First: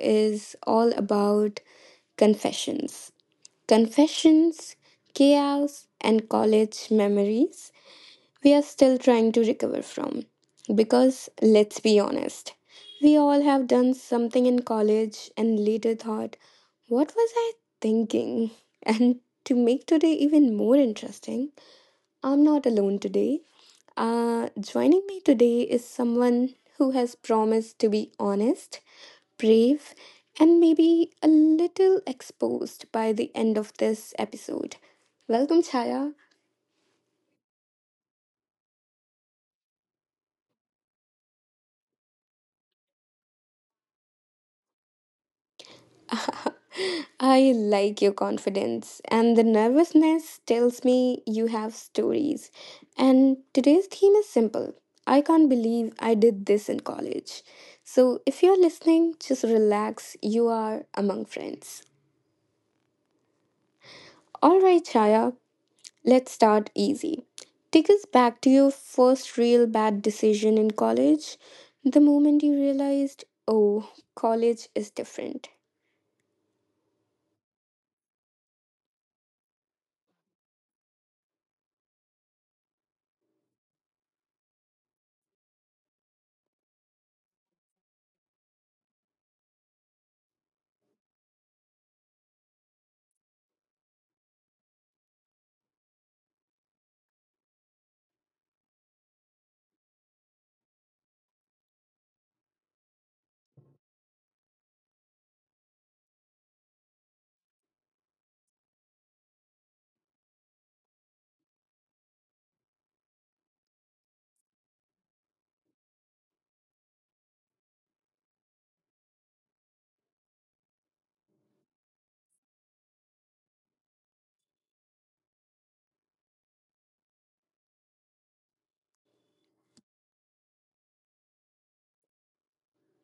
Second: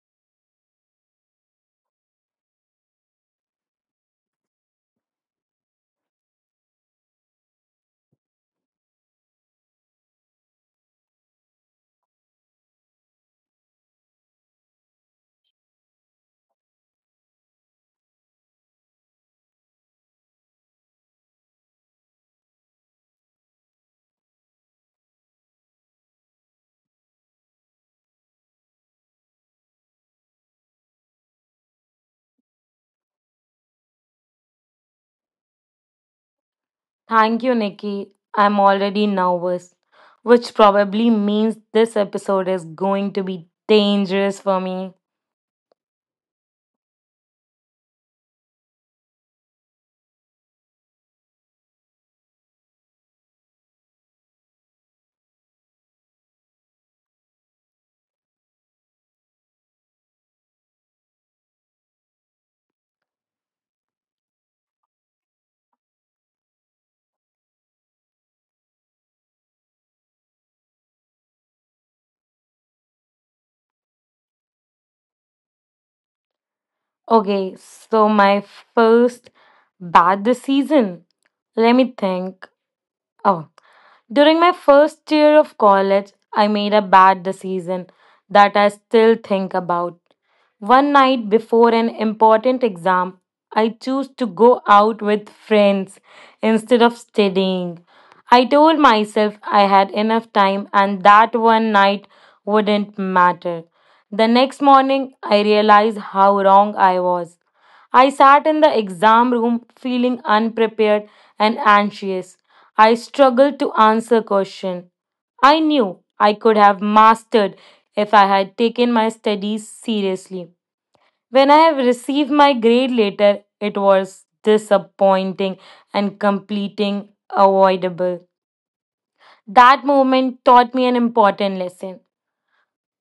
is all about confessions. Confessions, chaos, and college memories we are still trying to recover from. Because let's be honest, we all have done something in college and later thought, what was I thinking? And to make today even more interesting, I'm not alone today. Joining me today is someone who has promised to be honest, brave, and maybe a little exposed by the end of this episode. Welcome, Chaya. Thank you, Nikki. I'm already nervous, which probably means this episode is going to be dangerous for me. I like your confidence, and the nervousness tells me you have stories. And today's theme is simple: I can't believe I did this in college. So, if you're listening, just relax. You are among friends. All right, Chaya, let's start easy. Take us back to your first real bad decision in college. The moment you realized, oh, college is different. Okay, so my first bad this season. Let me think. Oh, during my first year of college, I made a bad decision that I still think about. One night before an important exam, I chose to go out with friends instead of studying. I told myself I had enough time and that one night wouldn't matter. The next morning, I realized how wrong I was. I sat in the exam room feeling unprepared and anxious. I struggled to answer question. I knew I could have mastered if I had taken my studies seriously. When I have received my grade later, it was disappointing and completing avoidable. That moment taught me an important lesson.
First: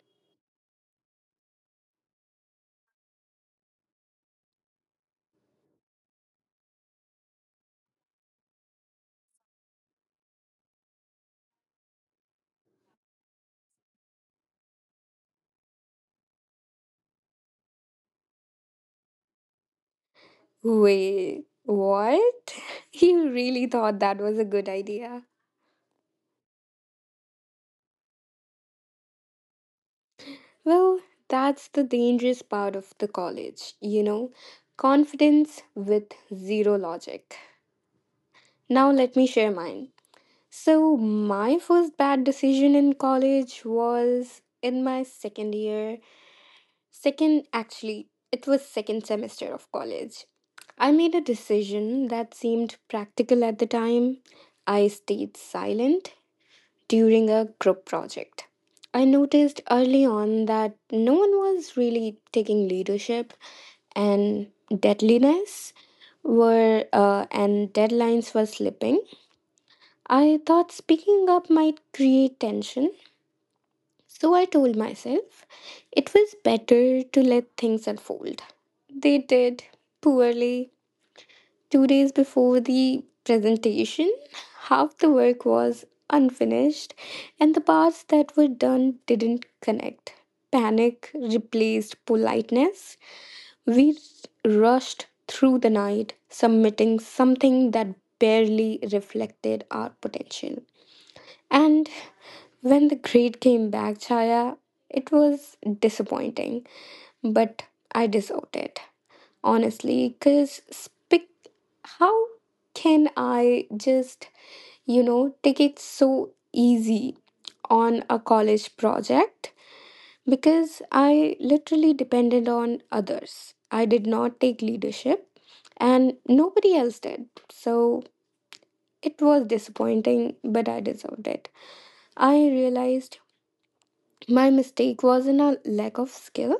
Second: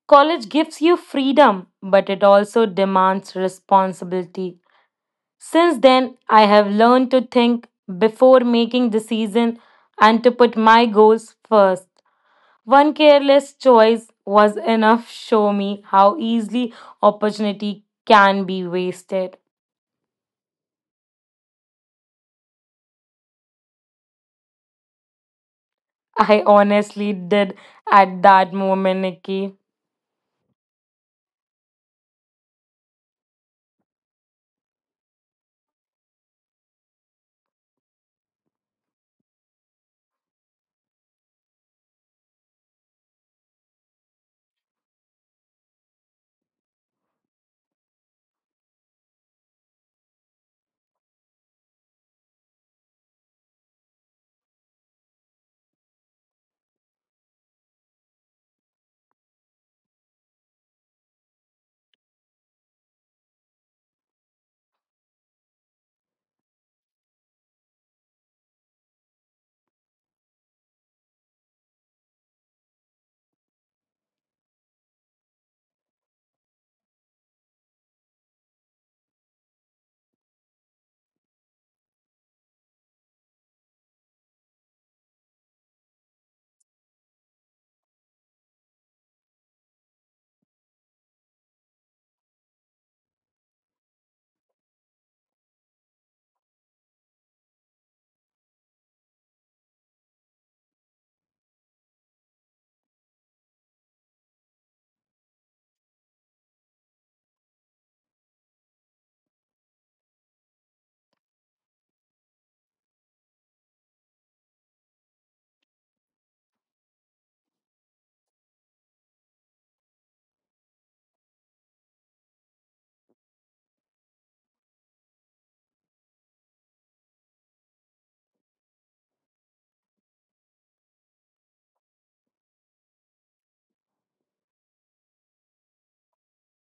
College gives you freedom, but it also demands responsibility. Since then, I have learned to think before making decisions and to put my goals first. One careless choice was enough show me how easily opportunity can be wasted. Wait, what? You really thought that was a good idea? I honestly did at that moment, Nikki. Well, that's the dangerous part of the college, you know, confidence with zero logic. Now, let me share mine. So, my first bad decision in college was in my second year Second, actually, it was second semester of college. I made a decision that seemed practical at the time. I stayed silent during a group project. I noticed early on that no one was really taking leadership, and deadliness were and deadlines were slipping. I thought speaking up might create tension, so I told myself it was better to let things unfold. They did poorly. 2 days before the presentation, half the work was unfinished, and the parts that were done didn't connect. Panic replaced politeness. We rushed through the night, submitting something that barely reflected our potential. And when the grade came back, Chaya, it was disappointing, but I deserved it honestly. Because speak how can I just take it so easy on a college project? Because I literally depended on others. I did not take leadership, and nobody else did. So it was disappointing, but I deserved it. I realized my mistake wasn't a lack of skill;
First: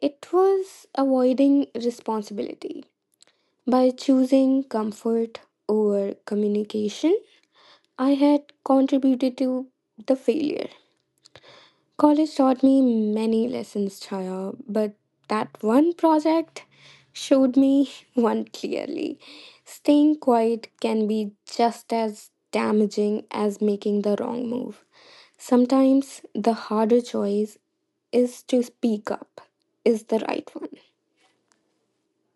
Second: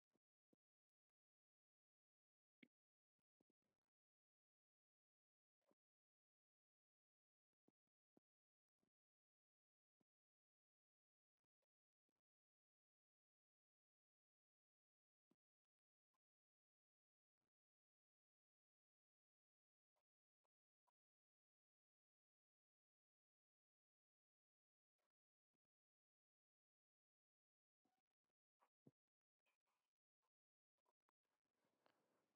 it was avoiding responsibility. By choosing comfort over communication, I had contributed to the failure. College taught me many lessons, Chaya, but that one project showed me one clearly. Staying quiet can be just as damaging as making the wrong move. Sometimes the harder choice is to speak up, is the right one.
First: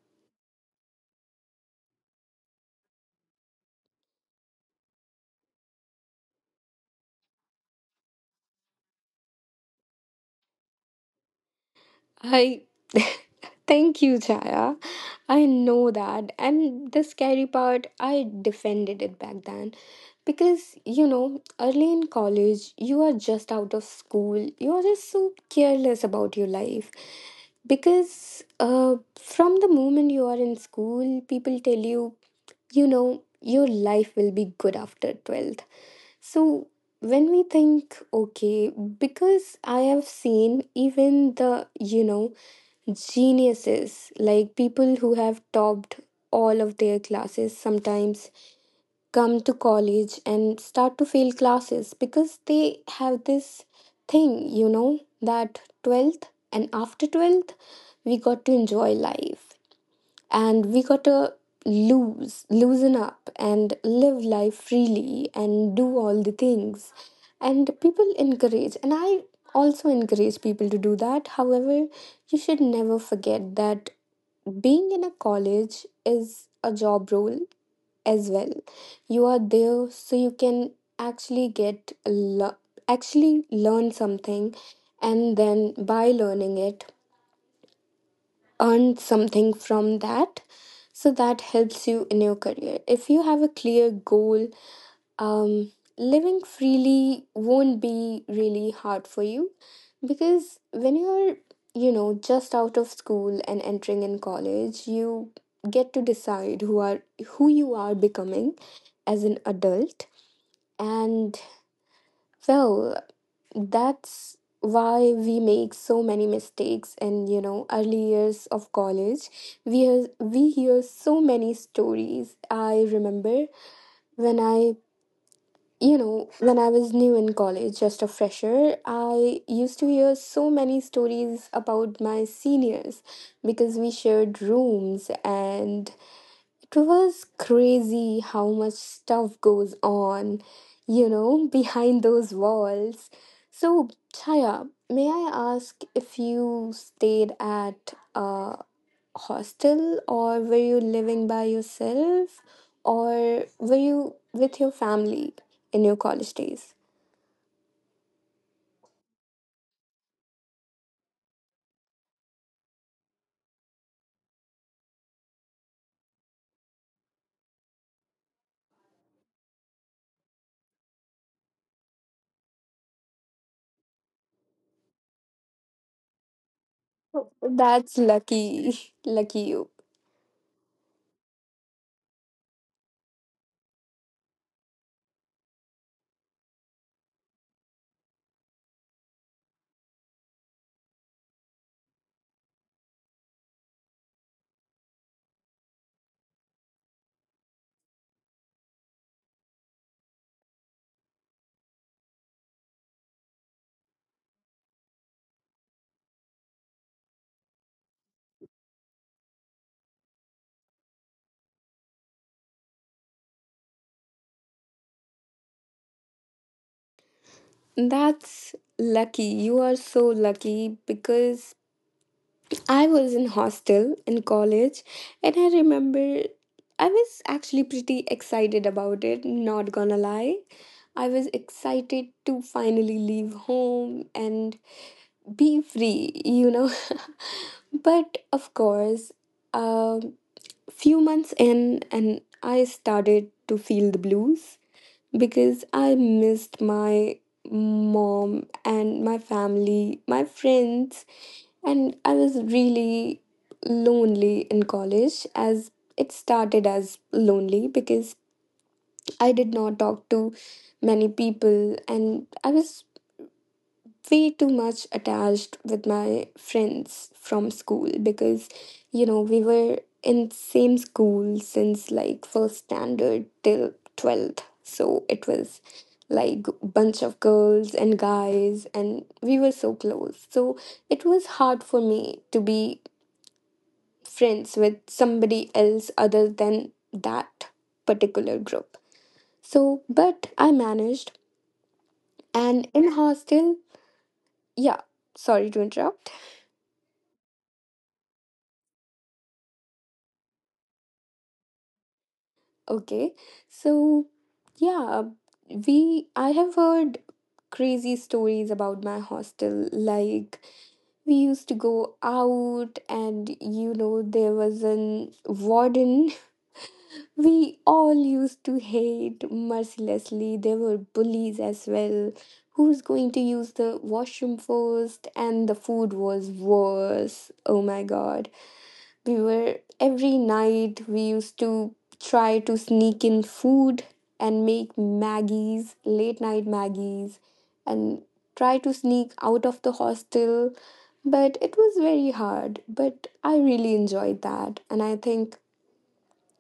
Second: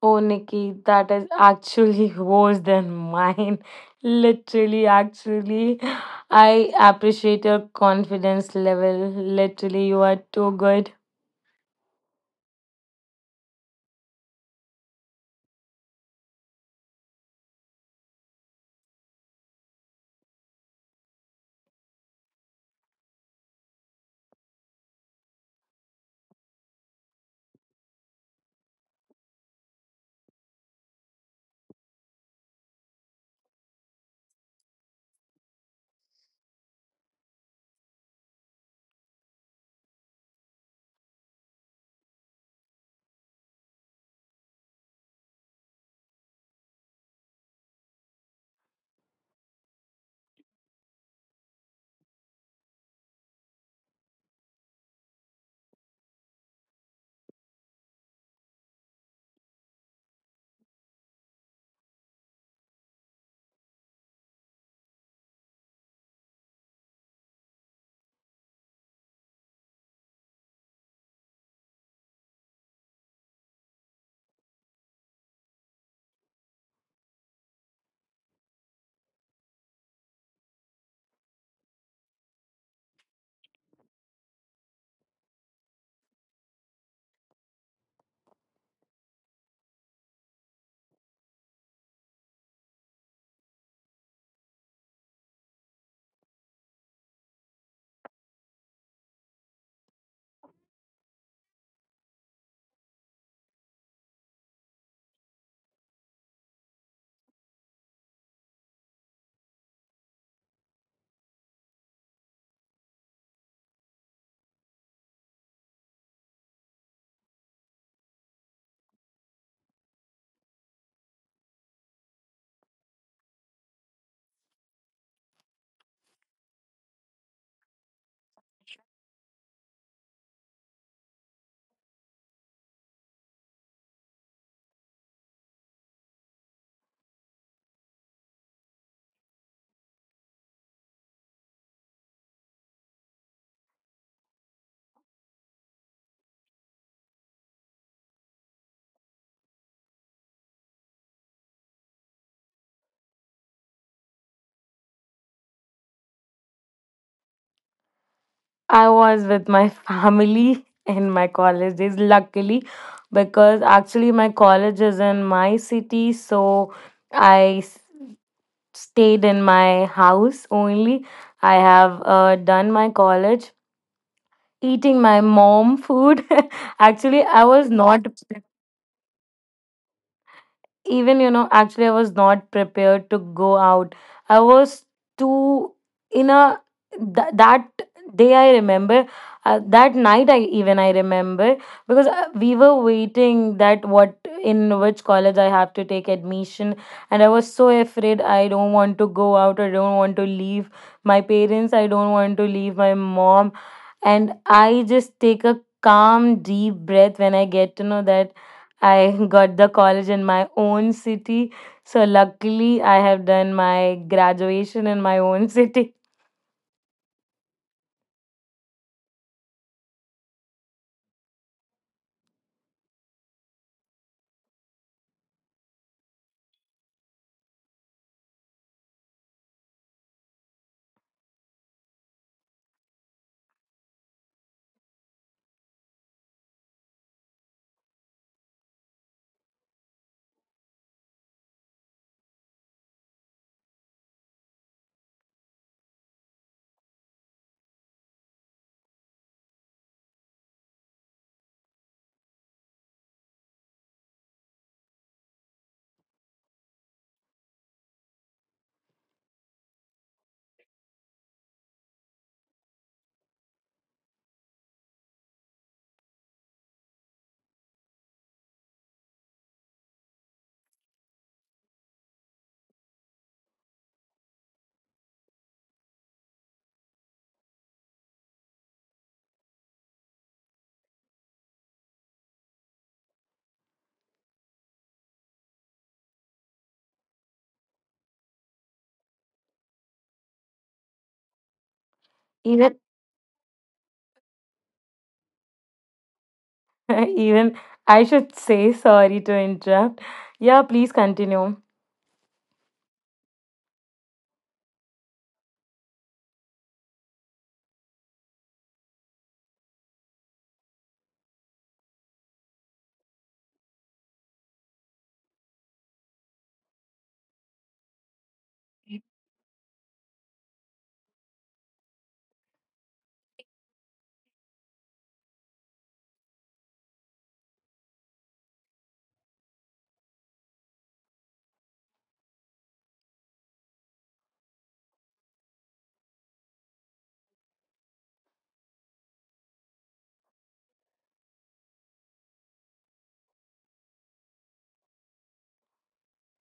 Oh, Nikki, that is actually worse than mine. Literally, actually, I appreciate your confidence level. Literally, you are too good. I thank you, Chaya. I know that. And the scary part, I defended it back then. Because, you know, early in college, you are just out of school. You're just so careless about your life. Because from the moment you are in school, people tell you, you know, your life will be good after 12th. So when we think, okay, because I have seen even the, you know, geniuses, like people who have topped all of their classes, sometimes come to college and start to fail classes because they have this thing, you know, that 12th, and after 12th, we got to enjoy life, and we gotta lose loosen up and live life freely and do all the things. And people encourage, and I also encourage people to do that. However, you should never forget that being in a college is a job role as well. You are there so you can actually get lo- actually learn something, and then, by learning it, earn something from that. So that helps you in your career. If you have a clear goal, um, living freely won't be really hard for you. Because when you're, you know, just out of school and entering in college, you get to decide who you are becoming as an adult. And well, that's why we make so many mistakes in, you know, early years of college. We hear so many stories. I remember when i when I was new in college, just a fresher, I used to hear so many stories about my seniors because we shared rooms, and it was crazy how much stuff goes on, you know, behind those walls. So, Chaya, may I ask if you stayed at a hostel, or were you living by yourself, or were you with your family in your college days? I was with my family in my college days, luckily, because actually my college is in my city, so I s- stayed in my house only. I have done my college eating my mom food. Actually, I was That's not lucky. Lucky you. even you know actually I was not prepared to go out. I was too in a that day I remember, that night I even I remember, because we were waiting that what in which college I have to take admission. And I was so afraid, I don't want to go out, I don't want to leave my parents, I don't want to leave my mom. And I just take a calm deep breath when I get to know that I got the college in my own city. So luckily, I have done my graduation in my own city. That's lucky. You are so lucky because I was in hostel in college, and I remember I was actually pretty excited about it, not gonna lie. I was excited to finally leave home and be free, you know. But of course, a few months in, and I started to feel the blues because I missed my mom and my family, my friends, and I was really lonely in college. As it started as lonely because I did not talk to many people, and I was way too much attached with my friends from school. Because, you know, we were in same school since like first standard till 12th, so it was like bunch of girls and guys, and we were so close. So it was hard for me to be friends with somebody else other than that particular group. So, but I managed. And Even, in hostel, yeah, sorry to interrupt. even I should say sorry to interrupt. Yeah, please continue. Okay. So, yeah, I have heard crazy stories about my hostel. Like, we used to go out, and you know, there was an warden we all used to hate mercilessly. There were bullies as well. Who's going to use the washroom first? And the food was worse. Oh my god. We were every night we used to try to sneak in food and make Maggies, late night Maggies, and try to sneak out of the hostel. But it was very hard. But I really enjoyed that. And I think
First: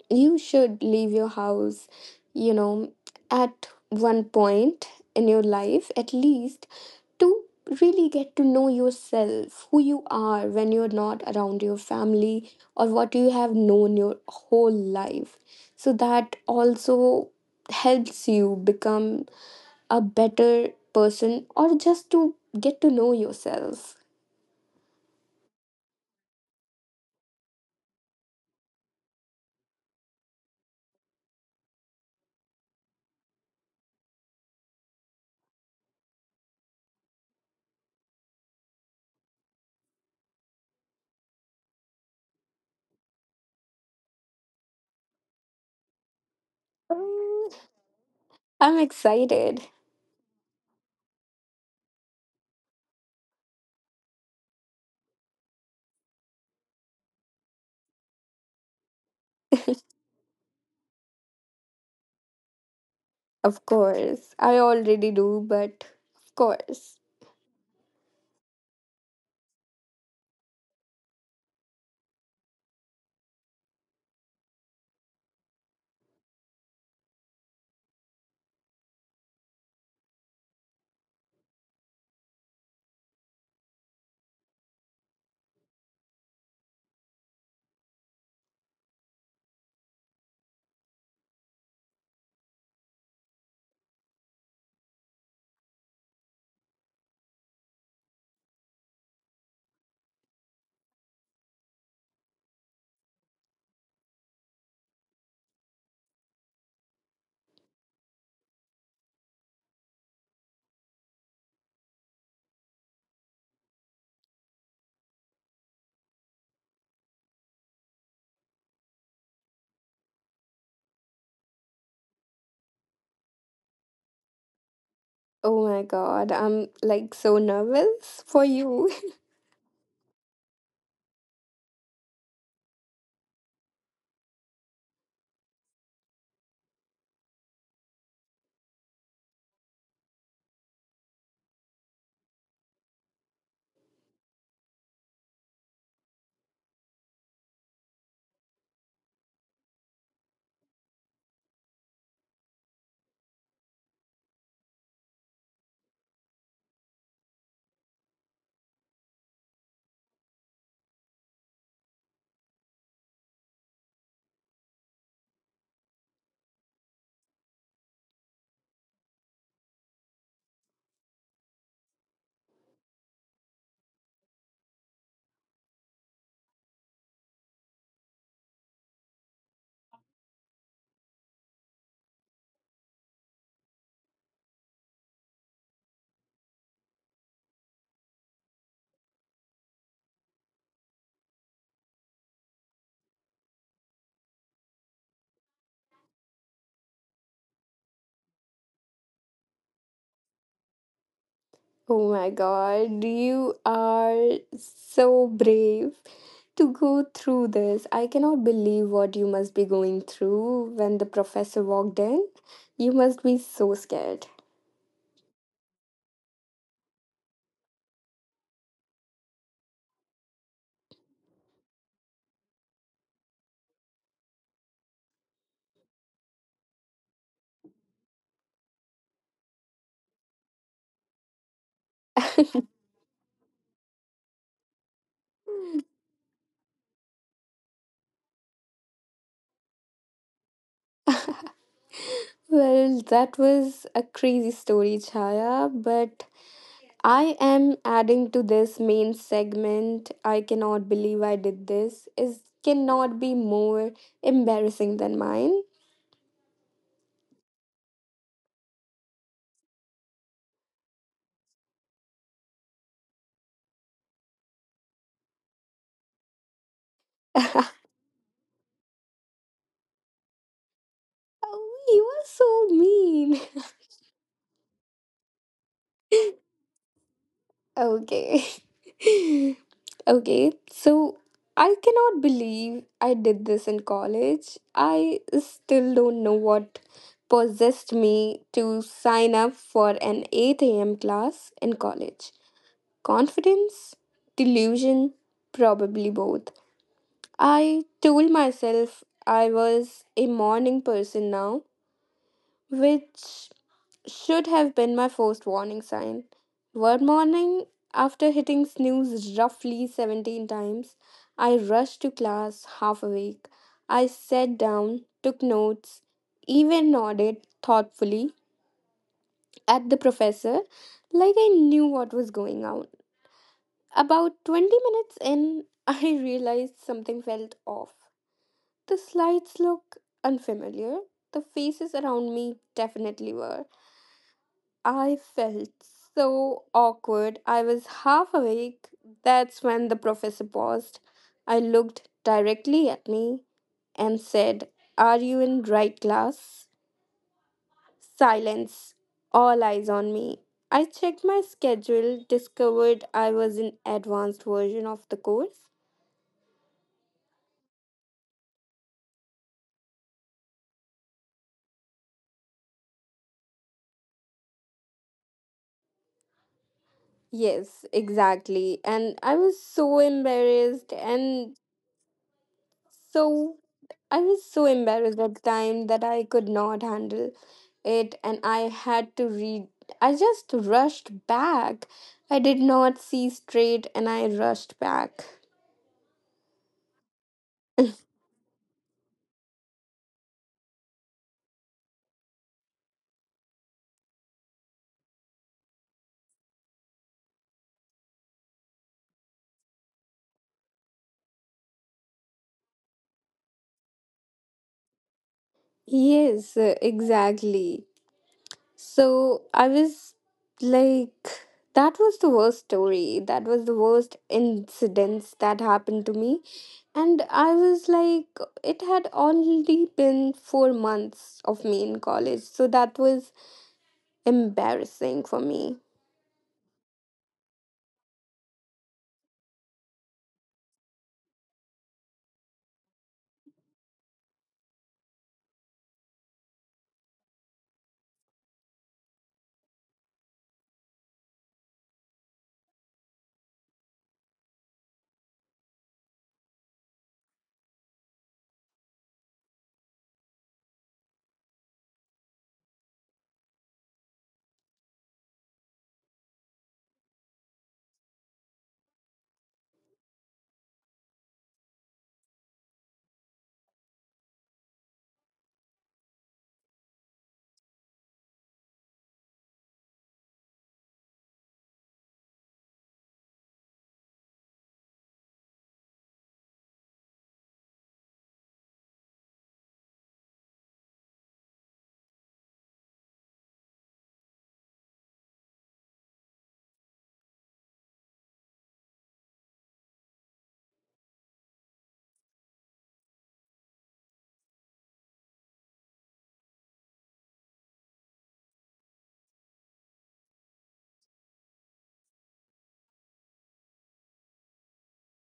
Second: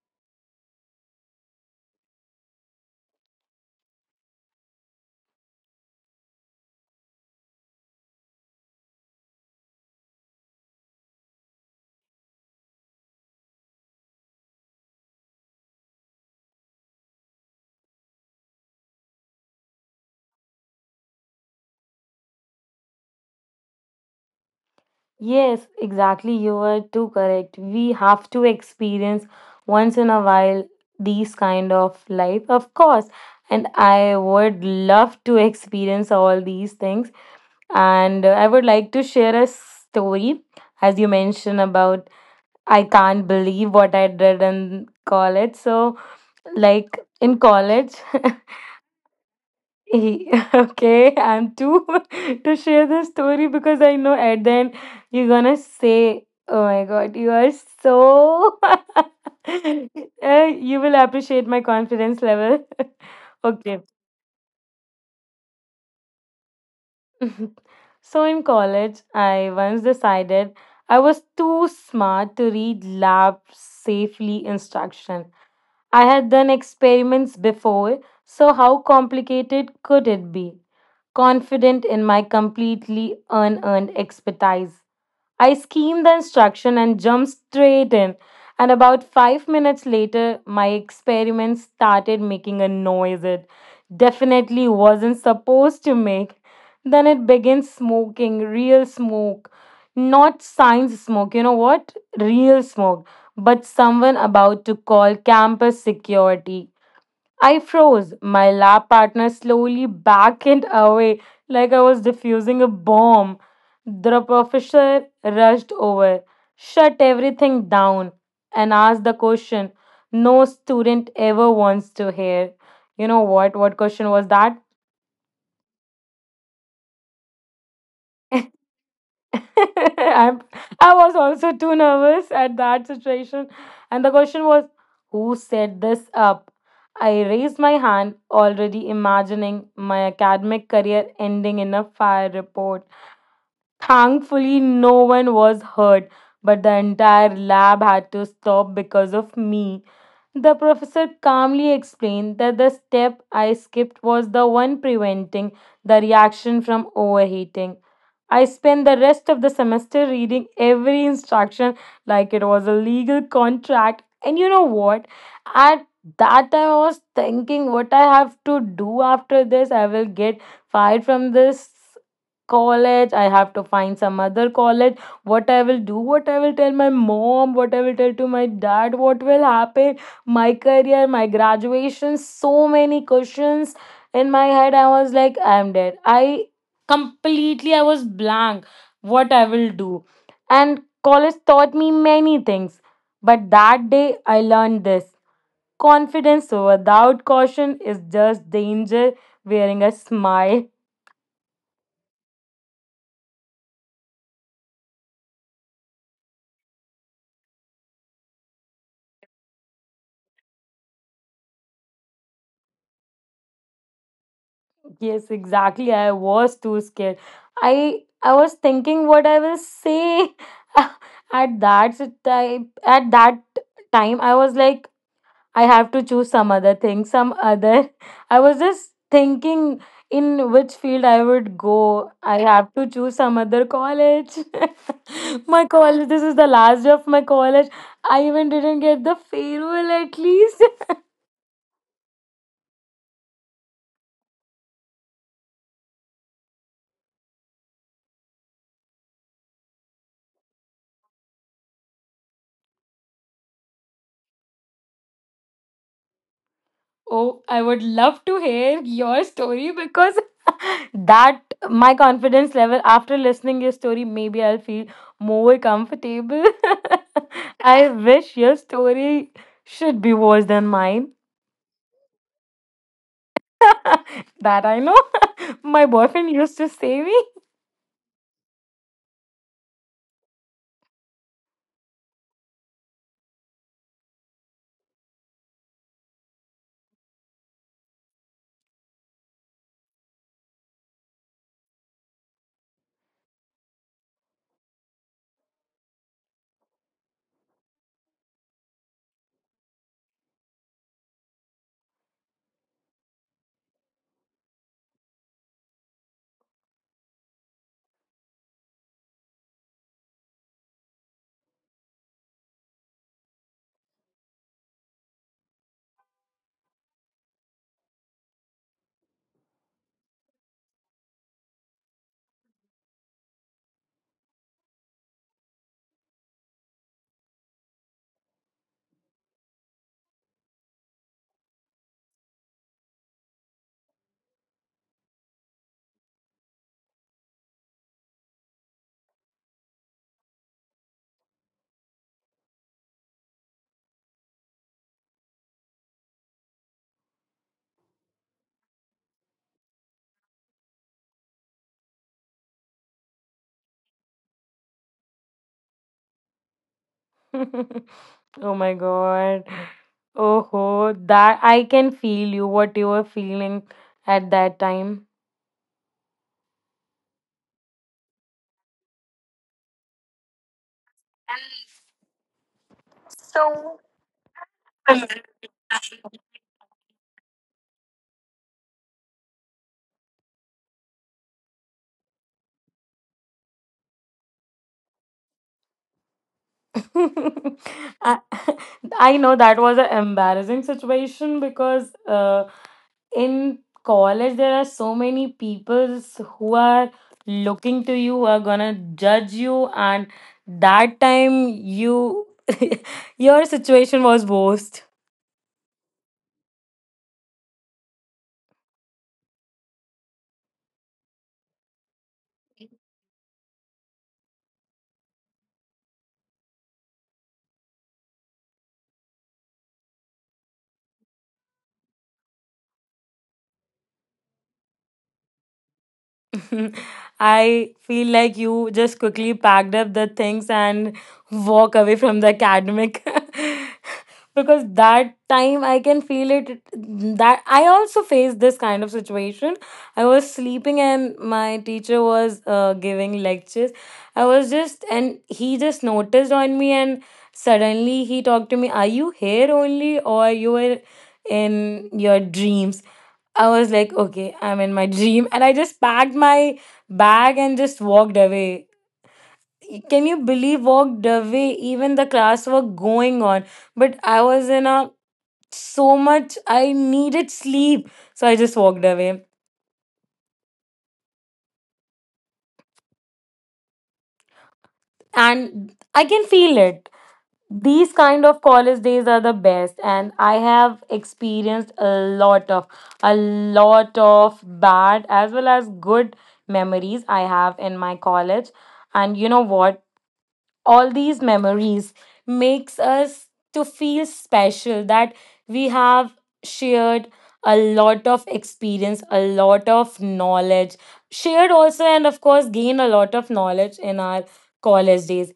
you should leave your house, you know, at one point in your life, at least, to really get to know yourself, who you are when you're not around your family or what you have known your whole life. So that also helps you become a better person, or just to get to know yourself. Yes, exactly. You were too correct. We have to experience once in a while these kind of life, of course. And I would love to experience all these things. And I would like to share a story, as you mentioned about I can't believe what I did in college. So, like in Mm, college, I'm excited, okay, I'm too to share this story because I know at the end you're gonna say, "Oh my God, you are so." You will appreciate my confidence level. of Okay. course. I already do, but of course. So in college, I once decided I was too smart to read lab safely instruction. I had done experiments before, so how complicated could it be? Confident in my completely unearned expertise. I schemed the instruction and jumped straight in, and about 5 minutes later, my experiment started making a noise it definitely wasn't supposed to make. Then it began smoking, real smoke, not science smoke, you know what? Real smoke, but someone about to call campus security. I froze, my lab partner slowly backed away like I was defusing a bomb. The professor rushed over, shut everything down, and asked the question no student ever wants to hear. You know what? What question was that? Oh my god, I'm like so nervous for you. I'm, I was also too nervous at that situation. And the question was, who set this up? I raised my hand, already imagining my academic career ending in a fire report. Thankfully, no one was hurt, but the entire lab had to stop because of me. The professor calmly explained that the step I skipped was the one preventing the reaction from overheating. I spent the rest of the semester reading every instruction like it was a legal contract. And you know what? At that time, I was thinking what I have to do after this. I will get fired from this college. I have to find some other college. What I will do, what I will tell my mom, what I will tell to my dad, what will happen my career, my graduation, so many questions in my head. I was like, I'm dead. I completely I was blank what I will do. And college taught me many things. But that day I learned this. Confidence without caution is just danger wearing a smile. Oh my god, you are so brave to go through this. I cannot believe what you must be going through when the professor walked in. You must be so scared. Yes, exactly. I was too scared. I was thinking what I will say at that time. At that time, I was like, I have to choose some other thing, some other. I was just thinking in which field I would go. I have to choose some other college. My college. This is the last day of my college. I even didn't get the farewell at least. Well, that was a crazy story, Chaya, but I am adding to this main segment. I cannot believe I did this. It cannot be more embarrassing than mine. Oh, I would love to hear your story because that my confidence level after listening your story maybe I'll feel more comfortable. Oh, I wish your story should be worse than mine. you are so mean. That I know. My boyfriend used to say me. Okay. Okay. So I cannot believe I did this in college. I still don't know what possessed me to sign up for an 8 a.m. class in college. Confidence, delusion, probably both. I told myself I was a morning person now, which should have been my first warning sign. One morning, after hitting snooze roughly 17 times, I rushed to class half awake. I sat down, took notes, even nodded thoughtfully at the professor like I knew what was going on. About 20 minutes in, I realized something felt off. The slides look unfamiliar. The faces around me definitely were. I felt so awkward. I was half awake. That's when the professor paused. I looked directly at me and said, "Are you in right class?" Silence. All eyes on me. I checked my schedule, discovered I was in advanced version of the course. Oh my god, oh ho, that I can feel you what you were feeling at that time. Yes, exactly. And I was so embarrassed, and so So I was so embarrassed at the time that I could not handle it, and I had to read I just rushed back. I did not see straight, and I rushed back. I, I know that was an embarrassing situation because in college there are so many people who are looking to you who are gonna judge you, and that time you your situation was worst. Yes, exactly. So I was like, that was the worst story. That was the worst incidents that happened to me. And I was like, it had already been 4 months of me in college. So that was embarrassing for me. I feel like you just quickly packed up the things and walk away from the academic because that time I can feel it that I also faced this kind of situation. I was sleeping and my teacher was giving lectures. I was just and he just noticed on me and suddenly he talked to me, "Are you here only or you were in your dreams?" I was like, okay, I'm in my dream. And I just packed my bag and just walked away. Can you believe walked away? Even the class were going on. But I was in a so much I needed sleep. So I just walked away. And I can feel it. These kind of college days are the best. And I have experienced a lot of bad as well as good memories I have in my college. And you know what? All these memories makes us to feel special that we have shared a lot of experience, a lot of knowledge shared also, and of course gain a lot of knowledge in our college days.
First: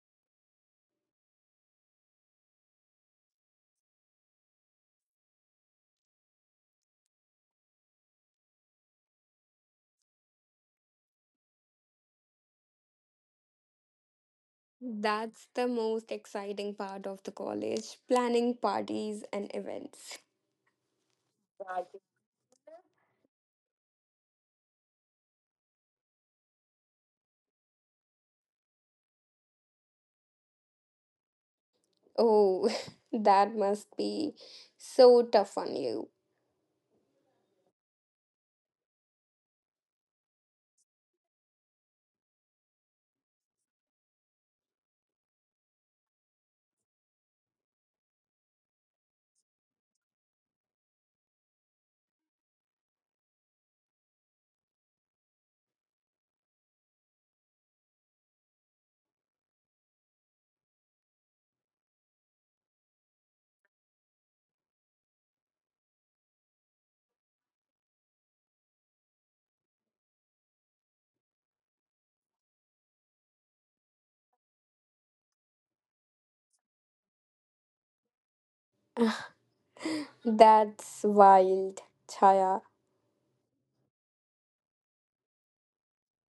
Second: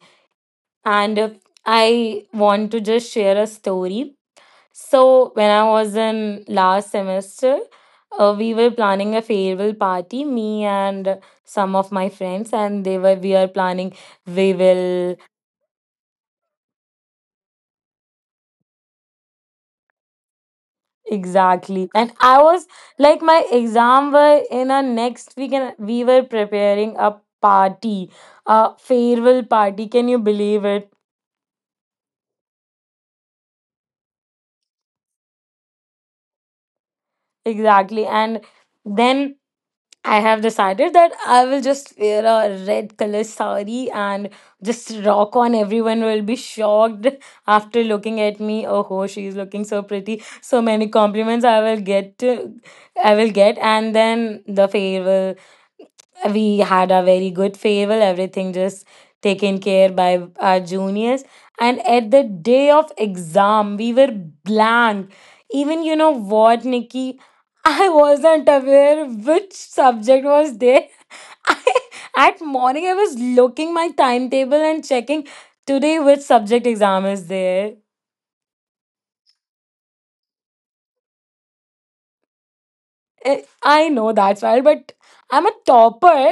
And I want to just share a story. So when I was in last semester, we were planning a farewell party, me and some of my friends, and they were we are planning we will That's the most exciting part of the college, planning parties and events. Exactly. And I was like my exam were in a next week and we were preparing a party, a farewell party. Can you believe it? Oh, that must be so tough on you. Exactly. And then I have decided that I will just wear a red color sari and just rock on. Everyone will be shocked after looking at me. Oh, she's looking so pretty. So many compliments I will get. I will get, and then the farewell. We had a very good farewell, everything just taken care by our juniors. And at the day of exam we were blank. Even you know what, Nikki, I wasn't aware which subject was there. I, at morning I was looking my timetable and checking today which subject exam is there. That's wild, Chaya. Eh, I know that's right, but I'm a topper.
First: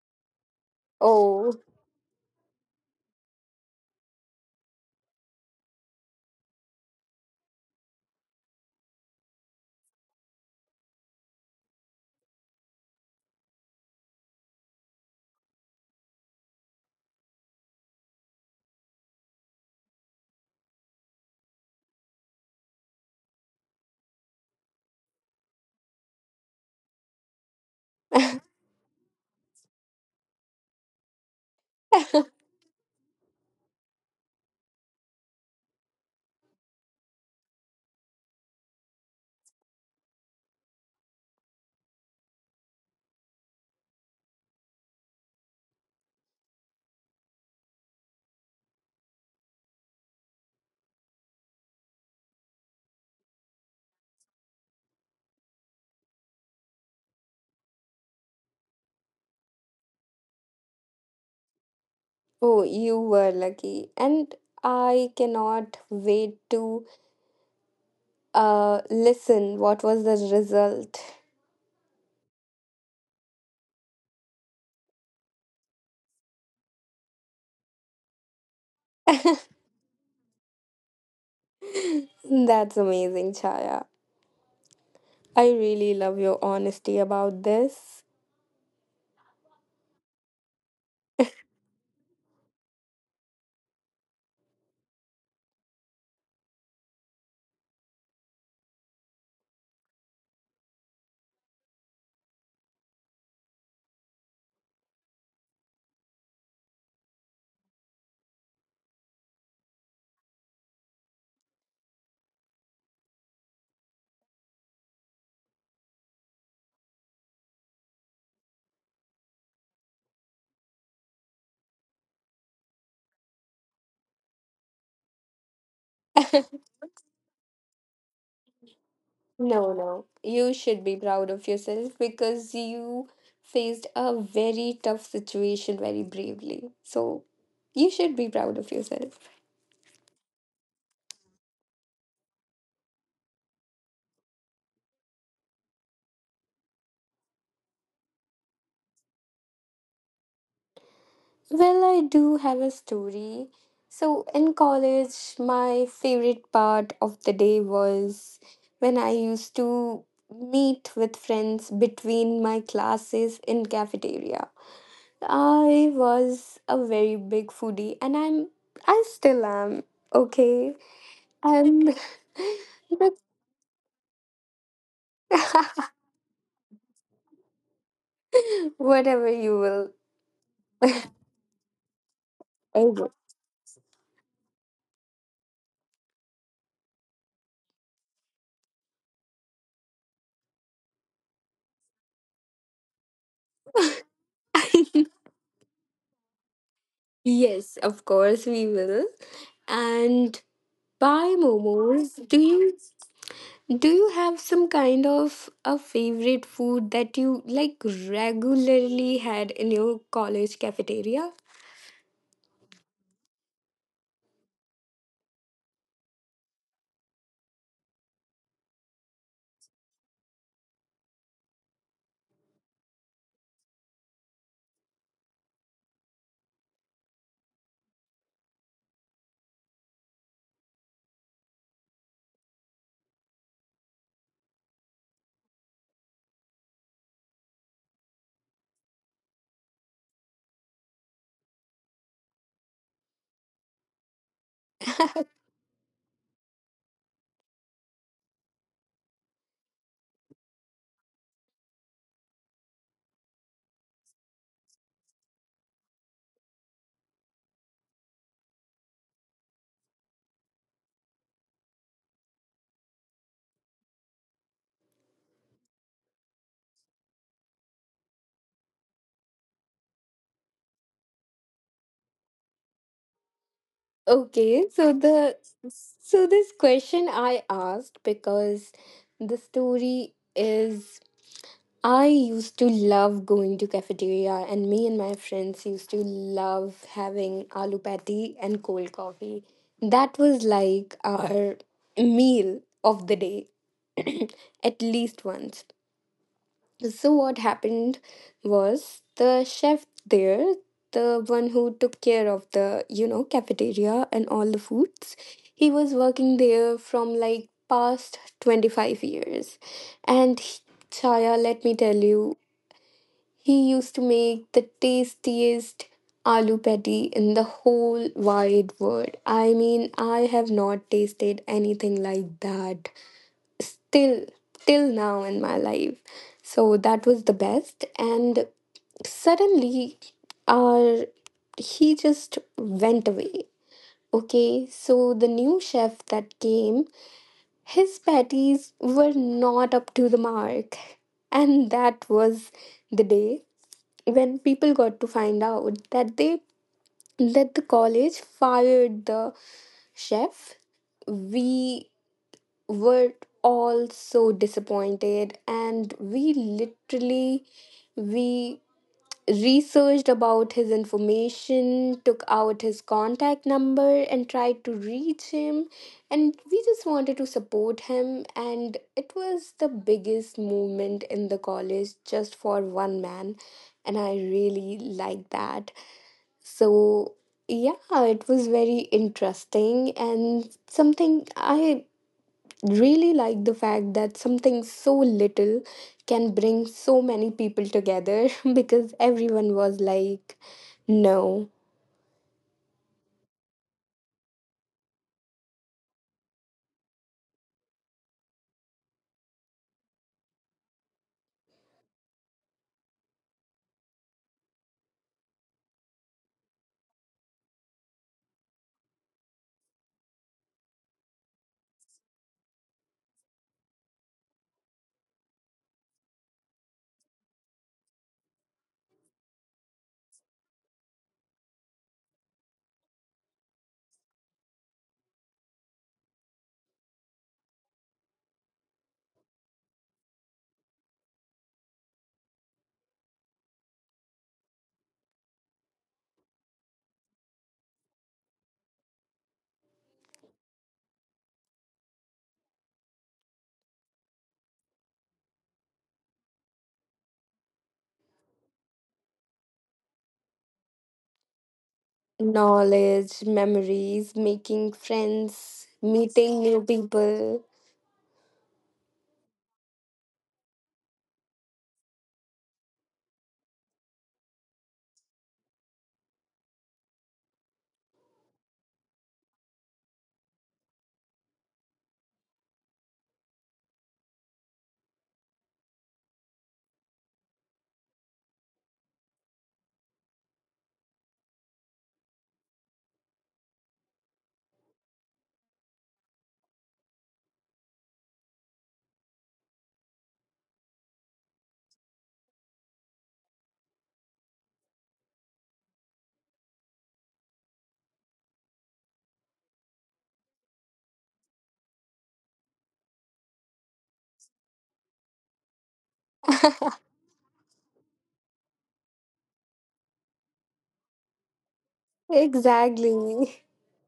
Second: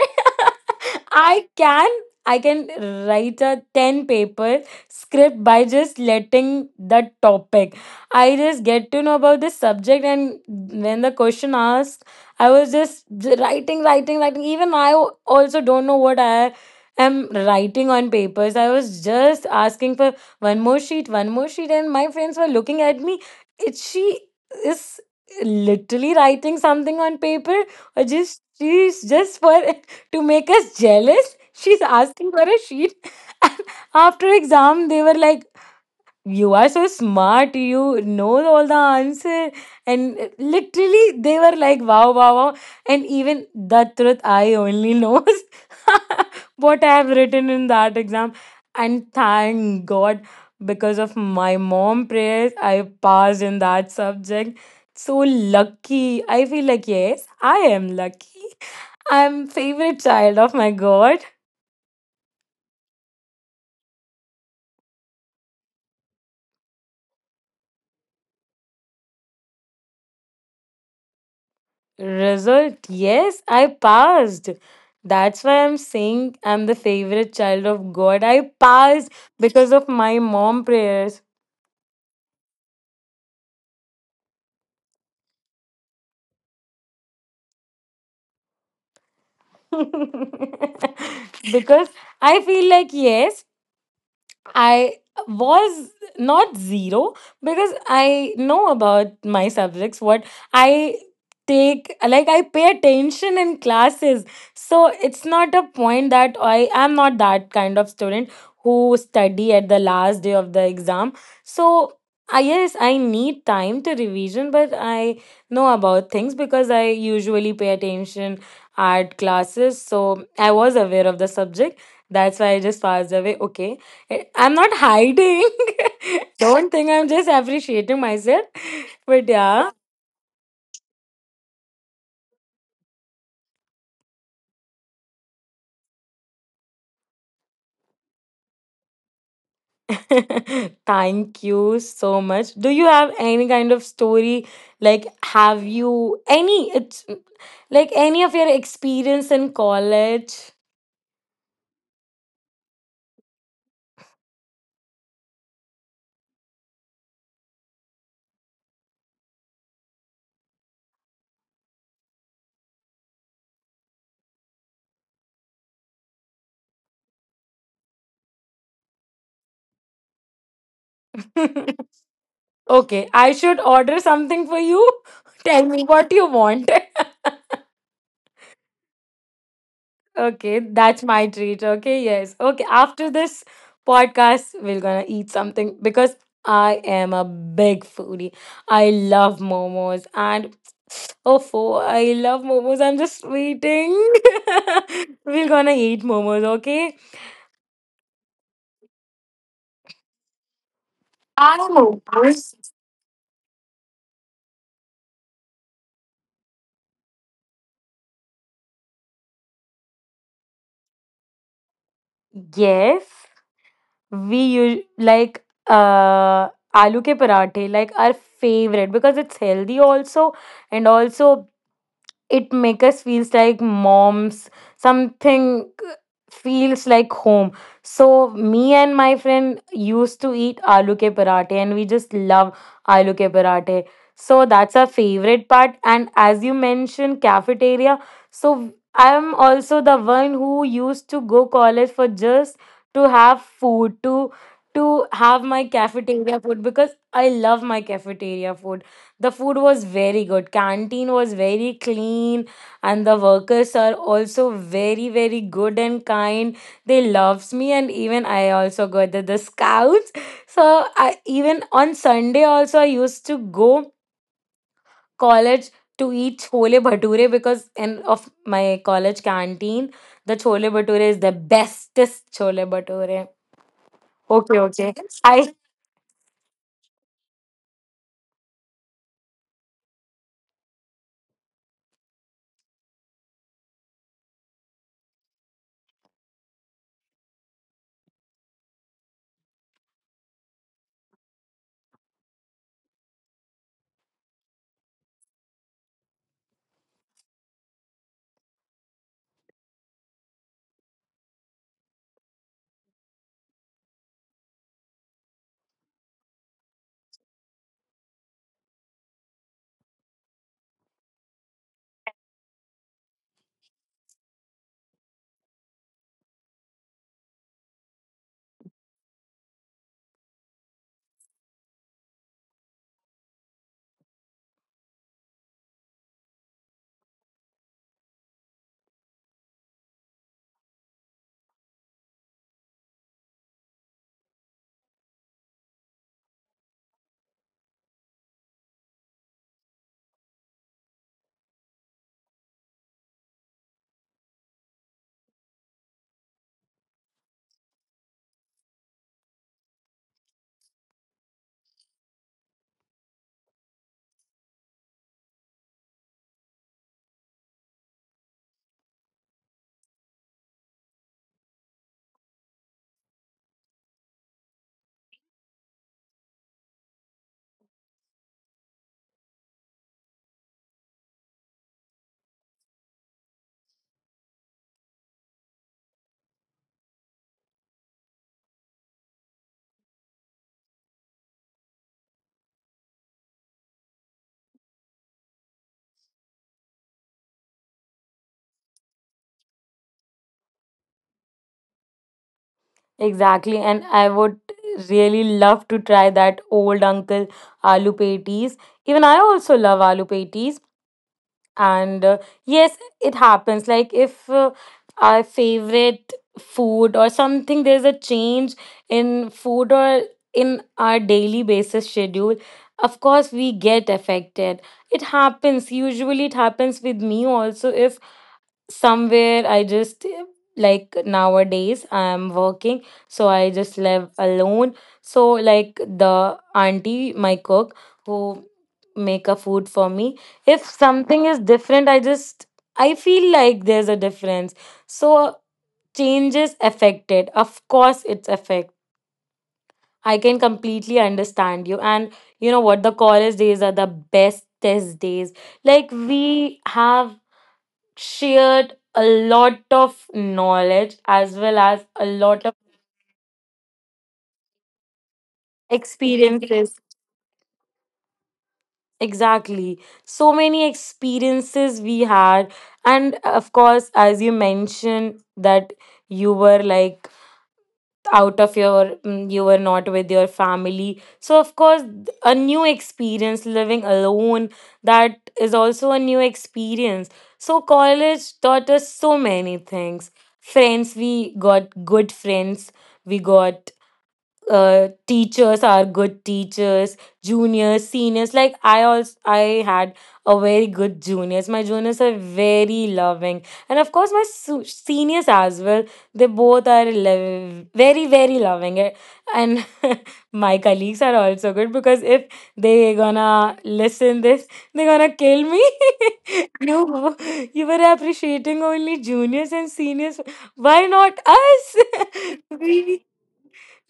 I Oh, can I can write a 10 paper script by just letting the topic. I just get to know about the subject and when the question asked, I was just writing, writing, writing. Even also don't know what I am writing on papers. I was just asking for one more sheet, and my friends were looking at me. It she is literally writing something on paper or just she's just for to make us jealous she's asking for a sheet. And after exam they were like, you are so smart, you know all the answer. And literally they were like, wow, wow, wow. And even the truth I only knows what I have written in that exam. And thank god, because of my mom prayers I passed in that subject. So lucky, I feel like, yes, I am lucky. I'm favorite child of my god. oh, you were lucky. And I cannot wait to listen what was the result. Result, yes, I passed. That's why I'm saying I'm the favorite child of God. I passed because of my mom prayers. That's amazing, Chaya. I really love your honesty about this. Because I feel like, yes, I was not zero because I know about my subjects, what I take, like, I pay attention in classes. So it's not a point that I am not that kind of student who study at the last day of the exam. So I yes, I need time to revision, but I know about things because I usually pay attention at classes. So I was aware of the subject. That's why I just passed away. Okay, I'm not hiding. Don't think I'm just appreciating myself. But yeah, No, no. You should be proud of yourself because you faced a very tough situation very bravely. So you should be proud of yourself. thank you so much. Do you have any kind of story? Like, have you any? It's like any of your experience in college. Well, I do have a story. So, in college, my favorite part of the day was when I used to meet with friends between my classes in cafeteria. I was a very big foodie, and I still am, okay? And Okay, but I should order something for you. Tell me what you want. whatever you will. Okay, that's my treat. Okay, yes. Okay, I will. after this podcast, we're gonna eat something because I am a big foodie. I love momos and oh, I love momos. I'm just waiting. We're gonna eat momos, okay? Yes, of course we will. And bye, I momos. Momos. Do you have some kind of a favorite food that you like regularly had in your college cafeteria? Yes, we use like aloo ke parathe, like our favorite because it's healthy also and also it make us feels like moms something feels like home. So me and my friend used to eat aloo ke parathe and we just love aloo ke parathe. So that's our favorite part. And as you mentioned cafeteria, so I'm also the one who used to go college for just to have food to have my cafeteria food because I love my cafeteria food. The food was very good. Canteen was very clean, and the workers are also very, very good and kind. They loves me, and even I also go to the scouts. So I even on Sunday also I used to go college to eat chole bhature because in of my college canteen the chole bhature is the bestest chole bhature. Okay, Okay, okay. so the I so this question I asked because the story is I used to love going to cafeteria, and me and my friends used to love having aloo patty and cold coffee. That was like our meal of the day at least once. So what happened was the chef there, the one who took care of the, you know, cafeteria and all the foods, he was working there from like past 25 years, and he- Chaya, let me tell you, he used to make the tastiest aloo patty in the whole wide world. I mean, I have not tasted anything like that still, till now in my life. So that was the best. And suddenly, our he just went away. Okay, so the new chef that came, his patties were not up to the mark. And that was the day when people got to find out that they that the college fired the chef. We were all so disappointed, and we literally we researched about his information, took out his contact number, and tried to reach him. And we just wanted to support him. And it was the biggest movement in the college just for one man. And I really liked that. So, yeah, it was very interesting, and something I really like the fact that something so little can bring so many people together because everyone was like, no, exactly, and I would really love to try that old uncle aloo patties. Even I also love aloo patties, and yes, it happens. Like if our favorite food or something, there's a change in food or in our daily basis schedule. Of course, we get affected. It happens. Usually, it happens with me also. If somewhere I just like nowadays I'm working so I just live alone. So like the auntie my cook who make a food for me, if something is different I just I feel like there's a difference. So changes affected, of course it's affect. I can completely understand you. And you know what, the college days are the best test days. Like we have shared a lot of knowledge as well as a lot of knowledge, memories, making friends, meeting new experiences. people. Exactly. So many experiences we had. And of course, as you mentioned, that you were like out of your you were not with your family, so of course a new experience living alone, that is also a new experience. So college taught us so many things. Friends, we got good friends. We got teachers are good teachers. Juniors, seniors, like I also I had a very good juniors. My juniors are very loving, and of course my seniors as well. They both are very, very loving. And my colleagues are also good because if they gonna listen this they gonna kill me. No, you were appreciating only juniors and seniors, why not us? Exactly. we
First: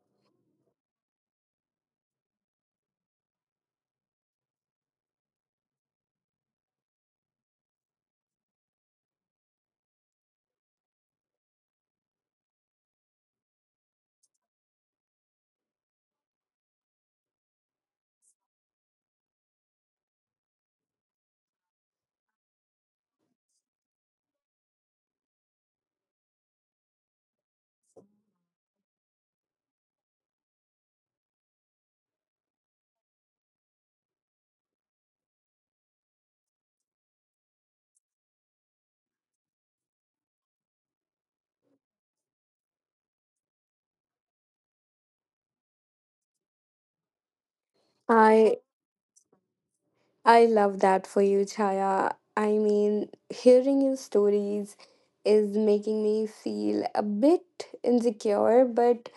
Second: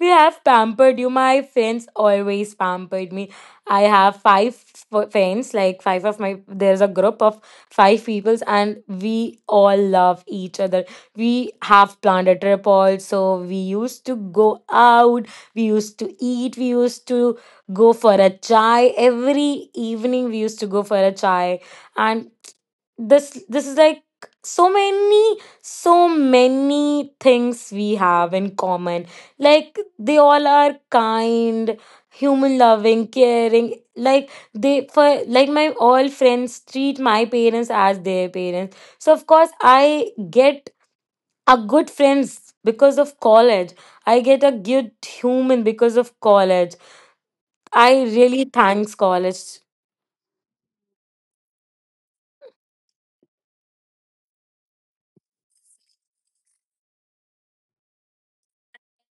we have pampered you. My friends always pampered me. I have five friends, like five of my. There's a group of five peoples, and we all love each other. We have planned a trip also. We used to go out. We used to eat. We used to go for a chai every evening. We used to go for a chai, and this is like so many things we have in common. Like they all are kind, human, loving, caring. Like they for like my all friends treat my parents as their parents, so of course I get a good friends because of college. I get a good human because of college. I really I thanks college. I love that for you, Chaya. I mean, hearing your stories is making me feel a bit insecure, but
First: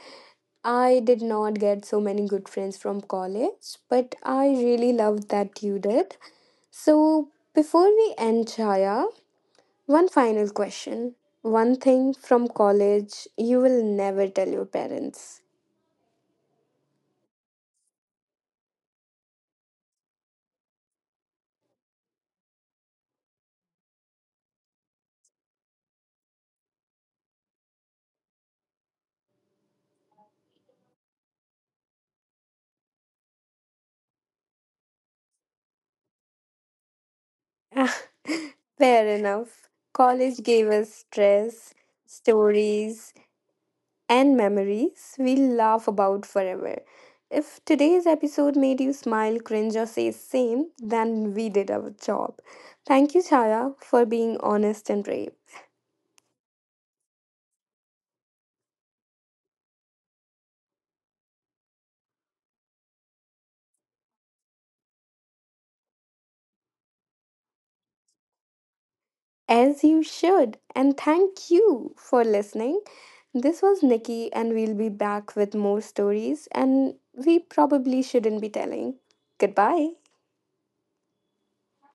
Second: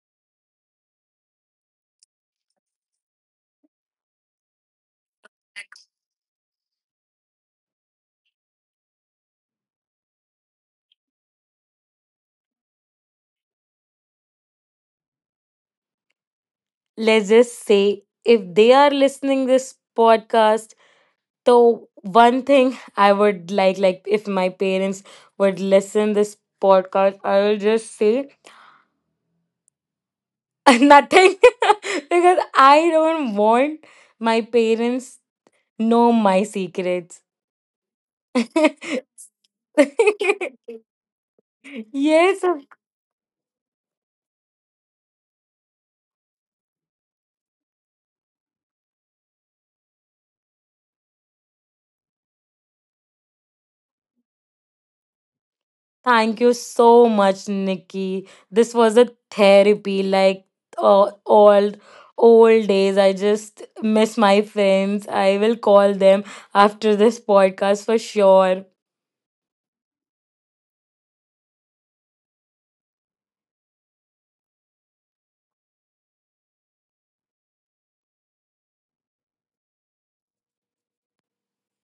I did not get so many good friends from college, but I really loved that you did. So, before we end, Chaya, one final question. One thing from college you will never tell your parents. Let's just say if they are listening this podcast. So one thing I would like if my parents would listen this podcast, I will just say nothing because I don't want my parents know my secrets. Ah, fair enough. College gave us stress, Yes, of- stories, and memories we'll laugh about forever. If today's episode made you smile, cringe, or say same, then we did our job. Thank you, Chaya, for being honest and brave, thank you so much, Nikki. This was a therapy, like uh, old old days. I just miss my friends. I will call them after this podcast for sure. as you should. And thank you for listening. This was Nikki, and we'll be back with more stories, and we probably shouldn't be telling. Goodbye.